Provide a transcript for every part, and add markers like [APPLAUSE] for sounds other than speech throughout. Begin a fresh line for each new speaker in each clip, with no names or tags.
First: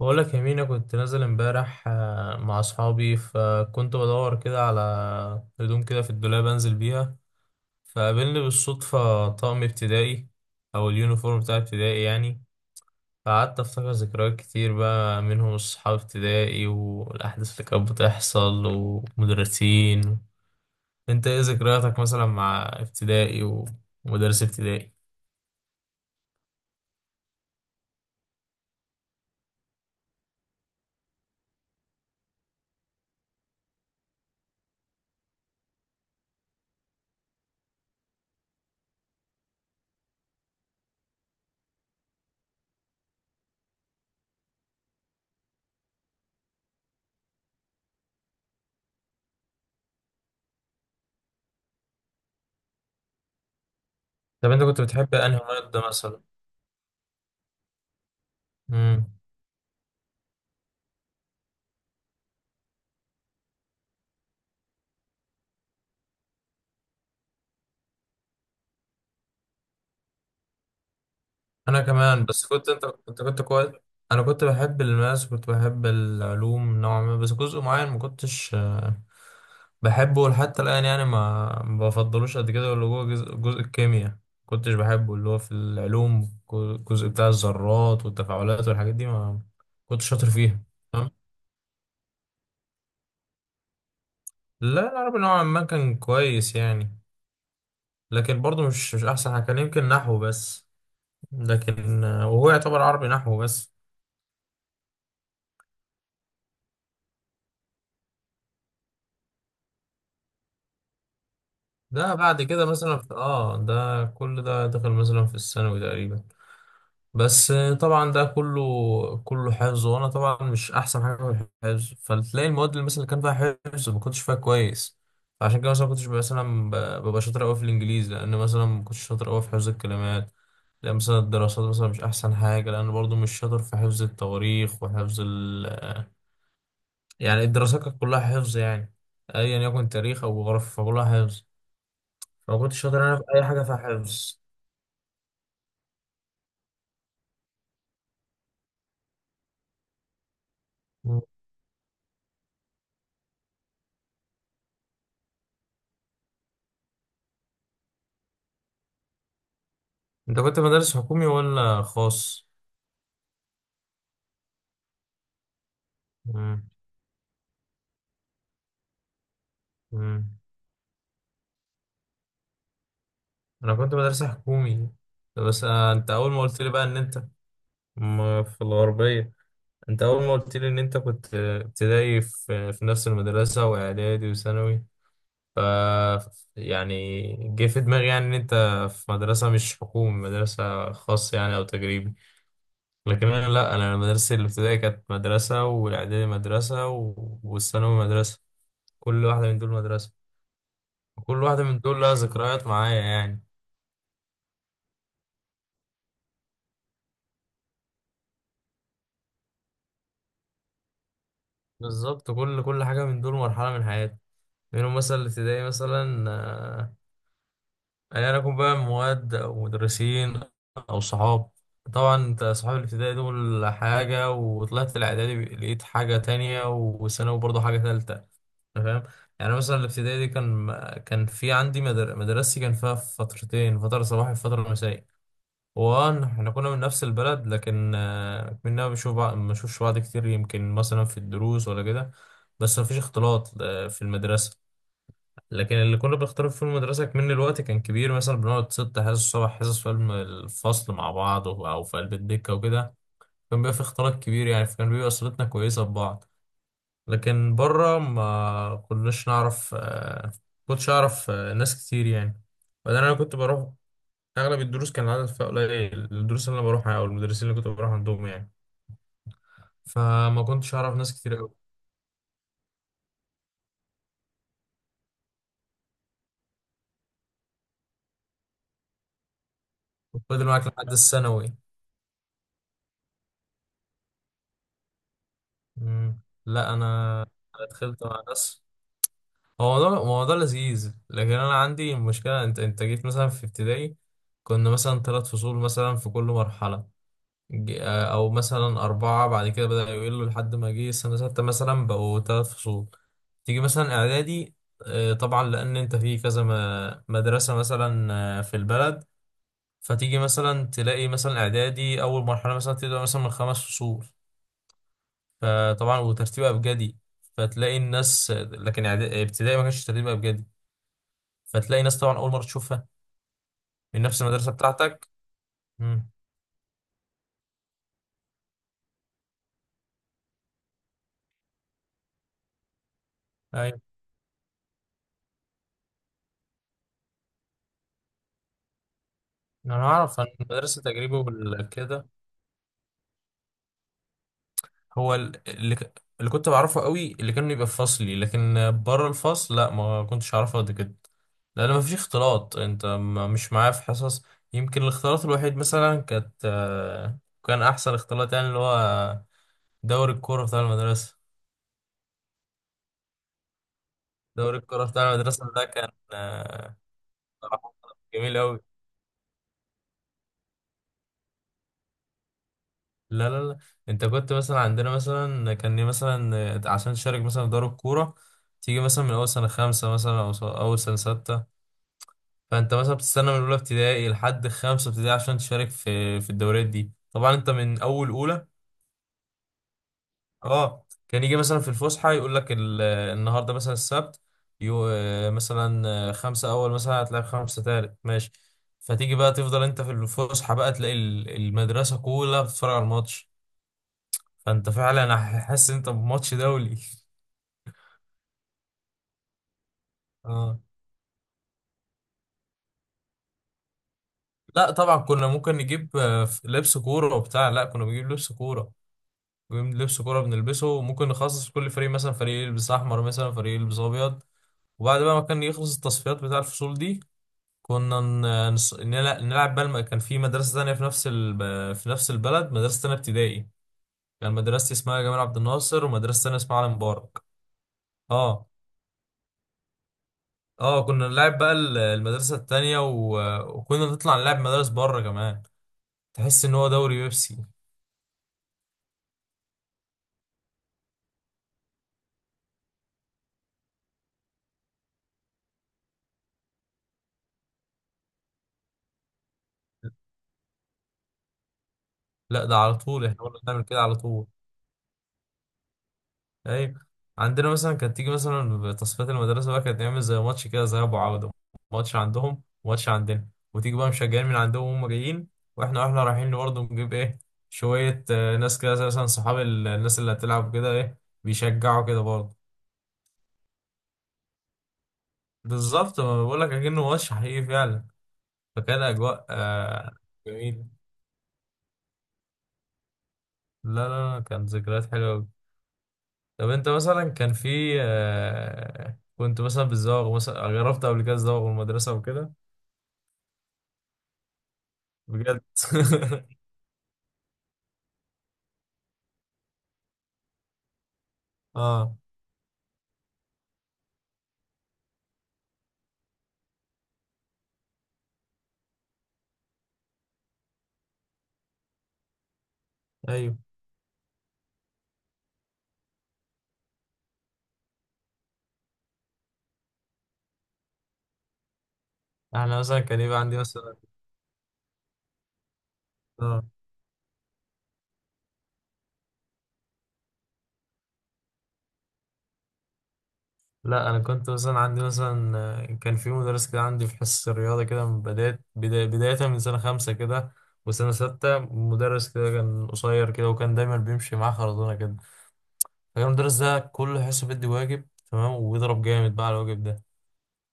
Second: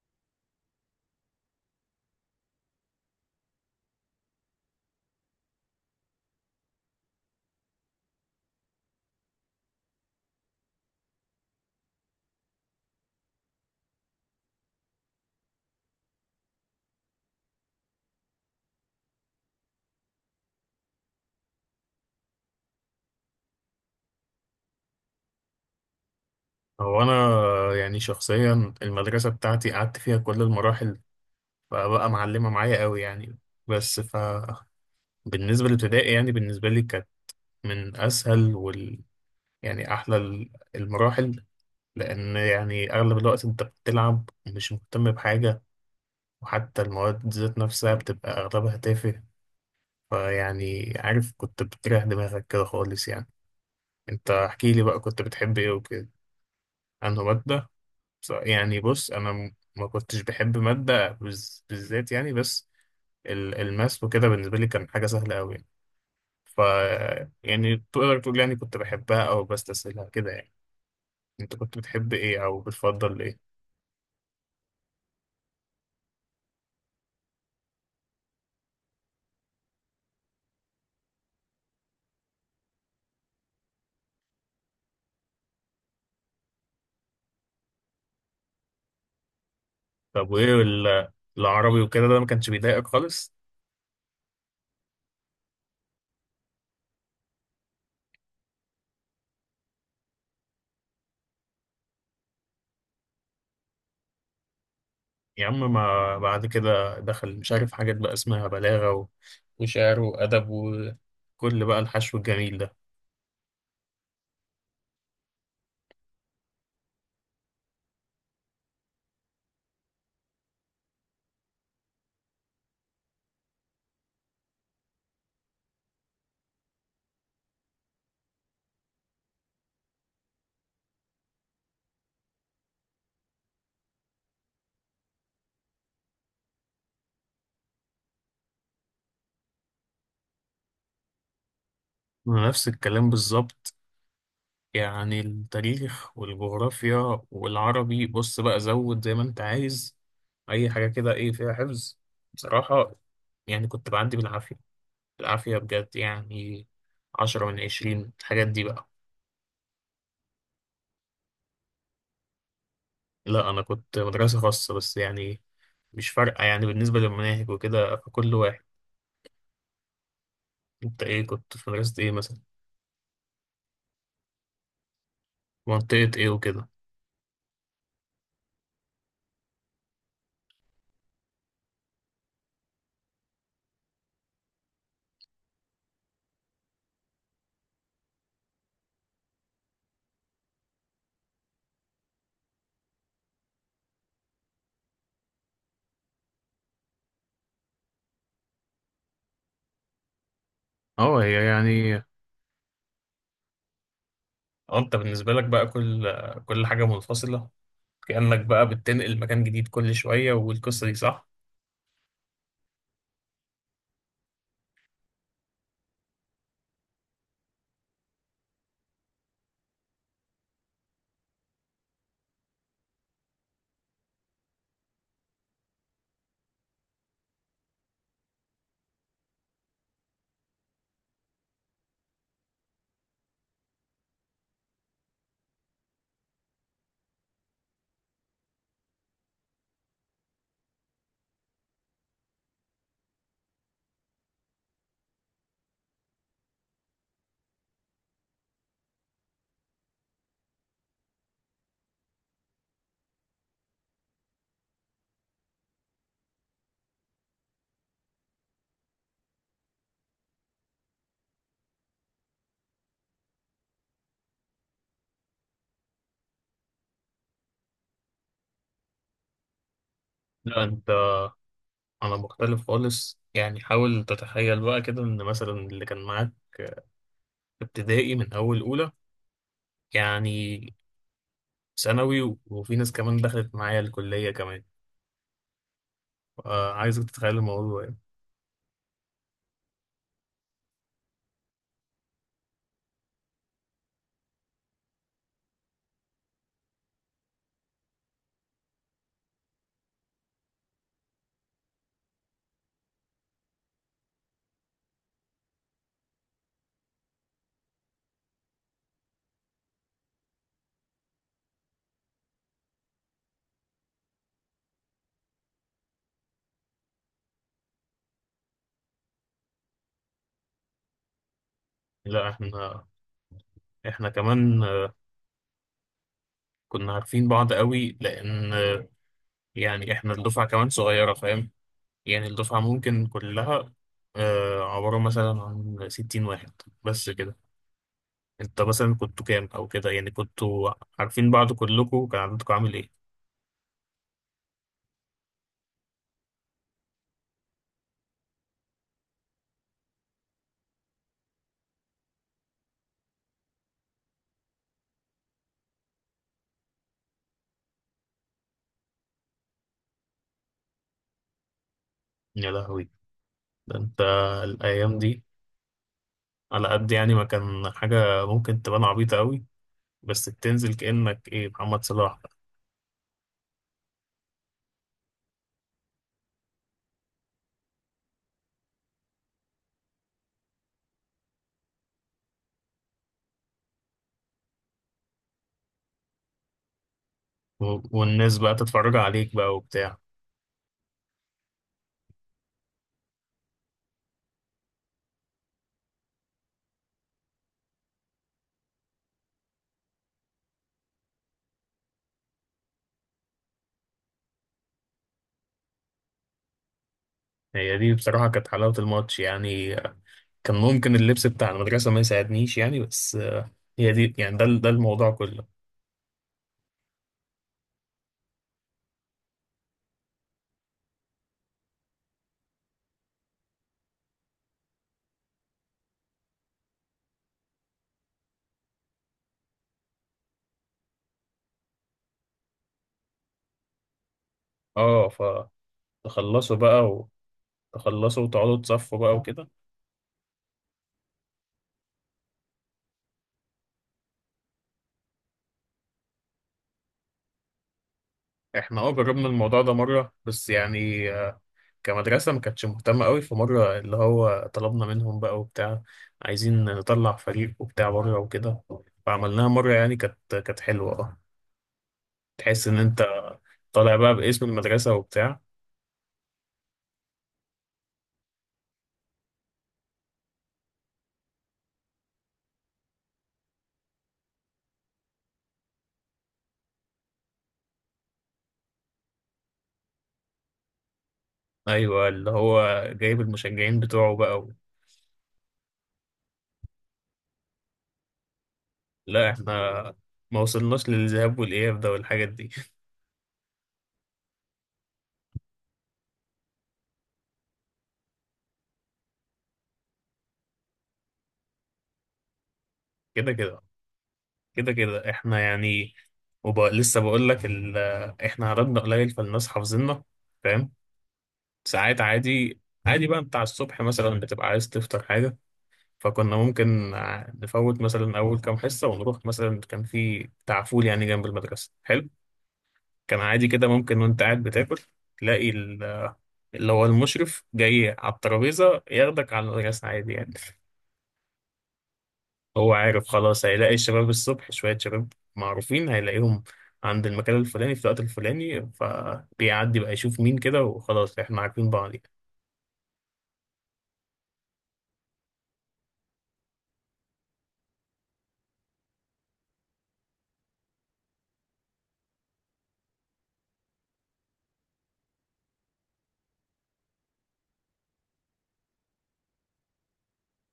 بقول لك يا مينا، كنت نازل امبارح مع اصحابي، فكنت بدور كده على هدوم كده في الدولاب انزل بيها. فقابلني بالصدفة طقم ابتدائي او اليونيفورم بتاع ابتدائي يعني. فقعدت افتكر ذكريات كتير بقى، منهم اصحاب ابتدائي والاحداث اللي كانت بتحصل ومدرسين. انت ايه ذكرياتك مثلا مع ابتدائي ومدرس ابتدائي؟
هو انا يعني شخصيا، المدرسه بتاعتي قعدت فيها كل المراحل، فبقى معلمه معايا قوي يعني. بس بالنسبه للابتدائي، يعني بالنسبه لي، كانت من اسهل يعني احلى المراحل، لان يعني اغلب الوقت انت بتلعب ومش مهتم بحاجه، وحتى المواد ذات نفسها بتبقى اغلبها تافه. فيعني عارف، كنت بتريح دماغك كده خالص يعني. انت
طب انت
احكي
كنت
لي بقى،
بتحب
كنت
انهي
بتحب ايه
مادة
وكده؟ انه ماده؟ يعني
مثلا؟
بص، انا ما كنتش بحب ماده بالذات يعني، بس الماس وكده بالنسبه لي كان حاجه سهله قوي يعني. ف يعني تقدر تقول يعني كنت بحبها او بستسهلها كده يعني. انت كنت
انا
بتحب
كمان،
ايه
بس
او
كنت انت
بتفضل
كنت
ايه؟
كنت كويس. انا كنت بحب الماس، كنت بحب العلوم نوعا ما، بس جزء معين ما كنتش بحبه لحتى الان يعني، ما بفضلوش قد كده، اللي هو جزء الكيمياء كنتش بحبه، اللي هو في العلوم الجزء بتاع الذرات والتفاعلات والحاجات دي ما كنتش
طب
شاطر
وايه
فيها. تمام.
العربي وكده، ده ما كانش بيضايقك خالص؟
لا العربي نوعا ما كان كويس يعني، لكن برضه مش احسن حاجه، كان يمكن نحو بس، لكن وهو يعتبر عربي نحو بس.
يا عم ما بعد كده دخل مش عارف حاجات بقى اسمها بلاغه وشعر وادب وكل بقى
ده
الحشو
بعد
الجميل
كده
ده.
مثلا في اه، ده كل ده دخل مثلا في الثانوي تقريبا، بس طبعا ده كله حفظ، وانا طبعا مش احسن حاجه في الحفظ. فتلاقي المواد اللي مثلا كان فيها حفظ ما كنتش فيها كويس. عشان كده مثلا ما كنتش مثلا ببقى شاطر قوي في الانجليزي، لان مثلا ما كنتش شاطر قوي في حفظ الكلمات. لان مثلا الدراسات مثلا مش احسن حاجه، لان برضو مش شاطر في حفظ التواريخ وحفظ ال، يعني الدراسات كانت كلها حفظ يعني، ايا يكن تاريخ او جغرافيا فكلها حفظ.
أنا
ما
نفس
كنتش شاطر
الكلام
انا في اي حاجه في
بالظبط.
الحفظ.
يعني التاريخ والجغرافيا والعربي، بص بقى زود زي ما انت عايز اي حاجة كده
مم.
ايه فيها حفظ. بصراحة يعني كنت بعدي بالعافية، بالعافية بجد يعني، عشرة من عشرين الحاجات دي بقى.
انت كنت مدارس حكومي ولا خاص؟
لا، انا كنت مدرسة خاصة بس يعني، مش فارقة
مم.
يعني بالنسبة للمناهج وكده، فكل واحد.
مم.
انت ايه، كنت في مدرسة ايه مثلا؟
انا كنت مدرسة حكومي، بس
منطقة
انت
ايه
اول ما قلت
وكده؟
لي بقى ان انت في الغربية، انت اول ما قلت لي ان انت كنت ابتدائي في نفس المدرسة واعدادي وثانوي، ف، يعني جه في دماغي يعني ان انت في مدرسة مش حكومي، مدرسة خاصة يعني او تجريبي. لكن انا لا، انا مدرستي الابتدائي كانت مدرسه، والاعدادي مدرسه والثانوي مدرسه، كل واحده من دول مدرسه،
اه، هي
وكل واحده من
يعني.
دول لها ذكريات معايا يعني.
اه، انت بالنسبة لك بقى كل حاجة منفصلة، كأنك بقى بتنقل مكان جديد كل شوية، والقصة دي صح؟
بالظبط، كل حاجه من دول مرحله من حياتي. منهم مثلا الابتدائي مثلا، ايا يعني يكن بقى مواد او مدرسين او صحاب. طبعا انت صحاب الابتدائي دول حاجه، وطلعت الاعدادي لقيت حاجه تانية، والثانوي برضه حاجه تالتة. أنا فاهم. يعني مثلا الابتدائي دي كان، كان في عندي مدرستي كان فيها فترتين، فترة صباحي وفترة مسائي. وان احنا كنا من نفس البلد، لكن كنا بنشوف بعض، ما بنشوفش بعض كتير، يمكن مثلا في الدروس ولا كده. بس ما فيش اختلاط في المدرسة. لكن اللي كنا بنختلط في المدرسة كمان الوقت كان كبير، مثلا بنقعد ست حصص سبع حصص في الفصل مع بعض أو في قلب الدكة وكده. كان بيبقى في اختلاط كبير يعني، فكان بيبقى صلتنا كويسة ببعض. لكن بره ما كناش نعرف كنتش اعرف ناس كتير يعني. بعدين انا كنت بروح اغلب الدروس كان العدد فيها قليل، الدروس اللي انا بروحها او المدرسين اللي كنت بروح عندهم يعني، فما
لا
كنتش اعرف ناس كتير قوي.
انا مختلف خالص يعني. حاول تتخيل بقى كده، ان مثلا اللي كان معاك في ابتدائي من اول اولى،
فضل معاك
يعني
لحد الثانوي.
ثانوي، وفي ناس كمان دخلت معايا الكلية كمان.
مم.
آه،
لا
عايزك
انا،
تتخيل
أنا
الموضوع يعني.
دخلت مع ناس. هو ده هو ده لذيذ، لكن انا عندي مشكله، انت جيت مثلا في ابتدائي كنا مثلا ثلاث فصول مثلا في كل مرحله، او مثلا اربعه، بعد كده بدأ يقلوا لحد ما جه سنه سته مثلا بقوا ثلاث فصول. تيجي مثلا اعدادي، طبعا لان انت في كذا مدرسه مثلا في البلد، فتيجي مثلا تلاقي مثلا اعدادي اول مرحله مثلا تبدا مثلا من خمس فصول، فطبعا وترتيب ابجدي، فتلاقي الناس. لكن ابتدائي ما كانش ترتيب ابجدي، فتلاقي ناس طبعا
لا
اول مره
احنا
تشوفها من
احنا
نفس المدرسه
كمان آه،
بتاعتك. امم،
كنا عارفين بعض قوي، لان آه، يعني احنا الدفعة كمان صغيرة، فاهم؟ يعني الدفعة ممكن كلها
ايوه.
آه، عبارة مثلا عن 60 واحد، بس كده. انت مثلا كنتوا كام او
انا
كده، يعني
اعرف عن
كنتوا
مدرسه تجريبي
عارفين بعض كلكم؟
وكده.
كان عددكم عامل ايه؟
هو اللي كنت بعرفه قوي اللي كانوا يبقى في فصلي، لكن بره الفصل لا ما كنتش اعرفه قد كده، لان ما فيش اختلاط، انت مش معاه في حصص. يمكن الاختلاط الوحيد مثلا كانت كان احسن اختلاط يعني اللي هو دوري الكوره بتاع المدرسه.
يا لهوي! ده انت
دوري الكوره
الايام
بتاع
دي،
المدرسه ده كان
على قد يعني ما كان
بصراحة
حاجه
جميل قوي.
ممكن تبان عبيطه قوي، بس بتنزل كانك ايه، محمد صلاح بقى.
لا لا لا، انت كنت مثلا عندنا مثلا كان مثلا عشان تشارك مثلا في دوري الكوره تيجي مثلا من اول سنه خمسه مثلا او اول سنه سته، فانت مثلا بتستنى من اولى ابتدائي لحد خمسه ابتدائي عشان تشارك في الدوريات دي، طبعا انت من اول
والناس
اولى.
بقى تتفرج عليك بقى وبتاع.
اه، كان يجي مثلا في الفسحه يقول لك النهارده مثلا السبت، يو آه، مثلا خمسه اول مثلا هتلاعب خمسه تالت، ماشي. فتيجي بقى تفضل انت في الفسحه بقى تلاقي المدرسه كلها بتتفرج على الماتش، فانت فعلا حاسس ان انت بماتش دولي [LAUGHS]
هي دي بصراحه كانت حلاوه الماتش يعني. كان
اه،
ممكن اللبس بتاع المدرسه ما يساعدنيش يعني، بس آه، هي دي يعني، ده
لا طبعا
الموضوع
كنا ممكن
كله.
نجيب لبس كوره وبتاع، لا كنا بنجيب لبس كوره، لبس كورة بنلبسه، وممكن نخصص كل فريق، مثلا فريق يلبس أحمر، مثلا فريق يلبس أبيض. وبعد بقى ما كان يخلص التصفيات بتاع الفصول دي، كنا نلعب بقى كان في مدرسة تانية في نفس ال... في نفس البلد مدرسة تانية ابتدائي، كان مدرستي اسمها
اه،
جمال عبد الناصر، ومدرسة تانية
فتخلصوا
اسمها علي
بقى،
مبارك.
وتخلصوا
اه،
وتقعدوا تصفوا بقى وكده.
اه كنا نلعب بقى المدرسة التانية و... وكنا نطلع نلعب مدارس بره كمان، تحس إن هو دوري بيبسي.
احنا اه جربنا الموضوع ده مرة، بس يعني آه، كمدرسة ما كانتش مهتمة قوي، في مرة اللي هو طلبنا منهم بقى وبتاع، عايزين نطلع فريق وبتاع بره وكده. فعملناها مرة يعني، كانت حلوة، اه.
لا، ده
تحس
على
ان انت
طول احنا كنا بنعمل كده على
طالع بقى
طول.
باسم المدرسة وبتاع.
ايوه، عندنا مثلا كانت تيجي مثلا تصفيات المدرسه بقى، كانت نعمل زي ماتش كده، ذهاب وعوده، ماتش عندهم وماتش عندنا. وتيجي بقى مشجعين من عندهم وهم جايين، واحنا رايحين برضه نجيب ايه، شويه ناس كده زي مثلا صحاب الناس اللي هتلعب كده ايه، بيشجعوا كده
ايوه، اللي
برضه.
هو جايب المشجعين بتوعه بقى.
بالظبط، ما بقول لك اكنه ماتش حقيقي فعلا، فكان اجواء
لا، احنا
آه
ما
جميل.
وصلناش للذهاب والإياب ده والحاجات دي.
لا لا لا، كانت ذكريات حلوه أوي. طب انت مثلا كان في آه كنت مثلا بتزوغ، مثلا جربت قبل كده تزوغ من المدرسه وكده؟
[LAUGHS] كده كده كده كده احنا
بجد
يعني.
[LAUGHS]
وبقى لسه بقول لك. احنا عددنا قليل، فالناس حافظيننا، فاهم؟
اه،
ساعات عادي، عادي بقى بتاع الصبح مثلا بتبقى عايز تفطر حاجة، فكنا ممكن نفوت مثلا أول كام حصة ونروح، مثلا كان في بتاع فول يعني جنب المدرسة حلو. كان
ايوه،
عادي كده، ممكن وأنت قاعد بتاكل تلاقي اللي هو المشرف جاي على الترابيزة ياخدك على المدرسة، عادي يعني.
احنا
هو
مثلا كان
عارف
يبقى عندي
خلاص، هيلاقي
مثلا،
الشباب الصبح، شوية شباب معروفين هيلاقيهم
اه
عند المكان الفلاني في الوقت الفلاني، فبيعدي بقى يشوف مين كده، وخلاص احنا عارفين بعض يعني.
لا انا كنت مثلا عندي مثلا كان في مدرس كده عندي في حصة الرياضة كده من بداية من سنة خمسة كده وسنة ستة، مدرس كده كان قصير كده، وكان دايما بيمشي معاه خرزونة كده. فكان المدرس ده كل حصة بيدي واجب، تمام، وبيضرب جامد بقى على الواجب ده.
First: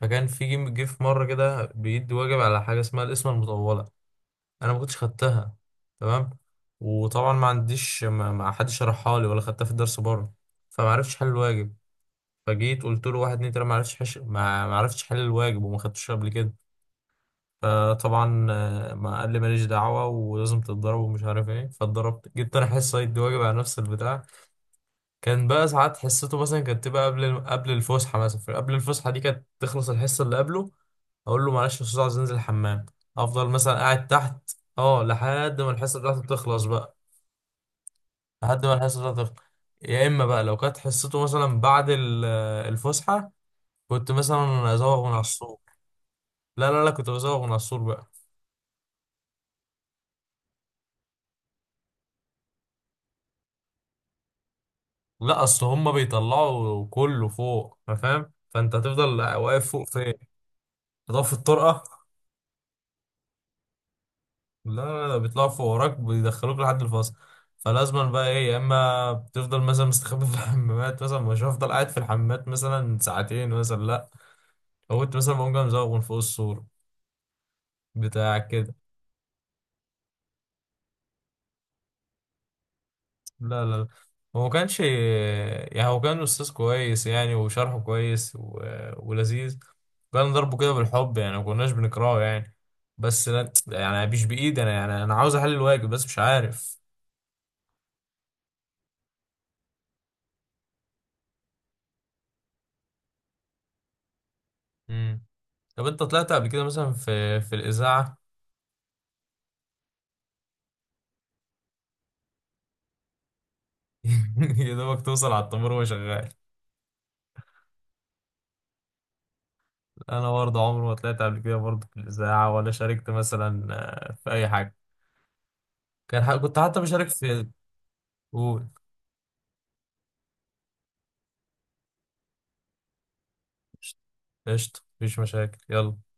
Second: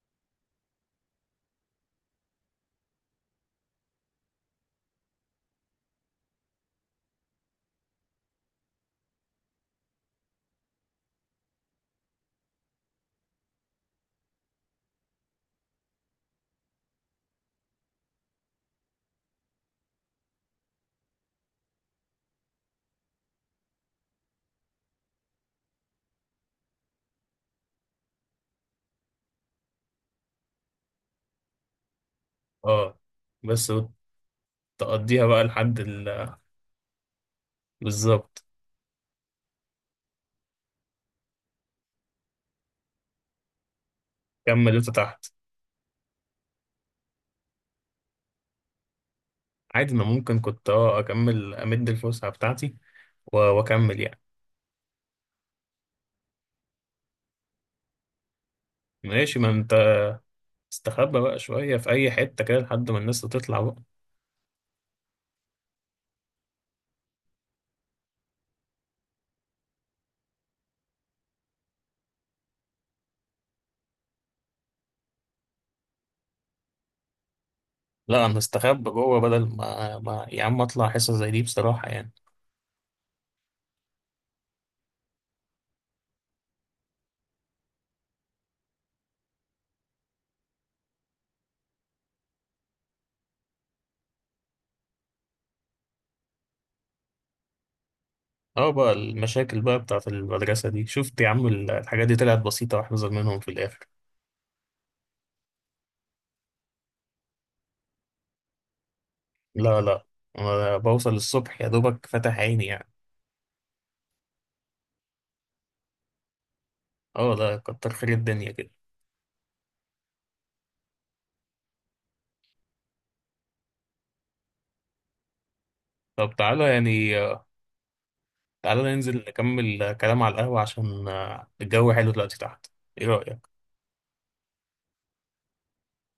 فكان في جه في مرة كده بيدي واجب على حاجة اسمها القسمة المطولة، انا ما كنتش خدتها، تمام. وطبعا ما عنديش، ما حدش شرحها لي ولا خدتها في الدرس بره، فما عرفتش حل الواجب. فجيت قلت له واحد اتنين تلاته ما عرفتش ما عرفتش حل الواجب وما خدتوش قبل كده. فطبعا ما قال لي ماليش دعوه ولازم تتضرب ومش عارف ايه، فاتضربت، جبت انا حصه يد واجب على نفس البتاع. كان بقى ساعات حصته مثلا كانت تبقى قبل الفسحه مثلا، قبل الفسحه دي كانت تخلص الحصه اللي قبله، اقول له معلش يا استاذ عايز انزل الحمام،
اه،
افضل
بس
مثلا قاعد تحت. اه،
تقضيها بقى
لحد ما
لحد
الحصه
ال...
بتاعته تخلص بقى،
بالظبط،
لحد ما الحصه بتاعته تخلص. يا اما بقى لو كانت حصته مثلا بعد الفسحه كنت مثلا
كملته
ازوغ من على
تحت،
السور. لا لا لا كنت بزوغ من على السور بقى.
عادي. ما ممكن كنت اه اكمل امد الفسحه بتاعتي، واكمل يعني.
لا اصل هما بيطلعوا كله فوق، أنت فاهم، فانت هتفضل
ماشي، ما
واقف
انت
فوق فين؟
استخبى
هتقف في
بقى شويه في
الطرقه؟
اي حته كده لحد ما الناس تطلع بقى.
لا لا لا بيطلعوا فوق وراك بيدخلوك لحد الفصل. فلازما بقى ايه، يا اما بتفضل مثلا مستخبي في الحمامات، مثلا مش هفضل قاعد في الحمامات مثلا ساعتين مثلا، لا. لو كنت مثلا بقوم جاي مزوغ من فوق السور
لا، انا
بتاع كده.
استخبى جوه، بدل ما يا عم اطلع حصه زي دي بصراحه يعني.
لا لا لا، هو ما كانش يعني، هو كان استاذ كويس يعني، وشرحه كويس و... ولذيذ، كان ضربه كده بالحب يعني، ما كناش بنكرهه يعني، بس لا يعني مش بايدي انا يعني، انا عاوز احل الواجب بس مش عارف.
اه، بقى المشاكل بقى بتاعت المدرسه دي، شفت يا عم الحاجات دي طلعت بسيطه واحذر منهم في الاخر.
مم. طب انت طلعت قبل كده مثلا في الاذاعه؟
لا، لا، أنا بوصل الصبح يا دوبك فاتح عيني يعني.
[LAUGHS] يا دوبك توصل على التمر وهو شغال.
اه لا، كتر خير الدنيا كده.
انا برضه عمري ما طلعت قبل كده برضه في الاذاعه، ولا شاركت مثلا في اي حاجه، كان
طب
كنت
تعالى
حتى بشارك
يعني،
في، قول.
تعالى ننزل نكمل كلام على القهوة، عشان آه، الجو حلو دلوقتي تحت. ايه رأيك؟
قشطه، مفيش مشاكل، يلا.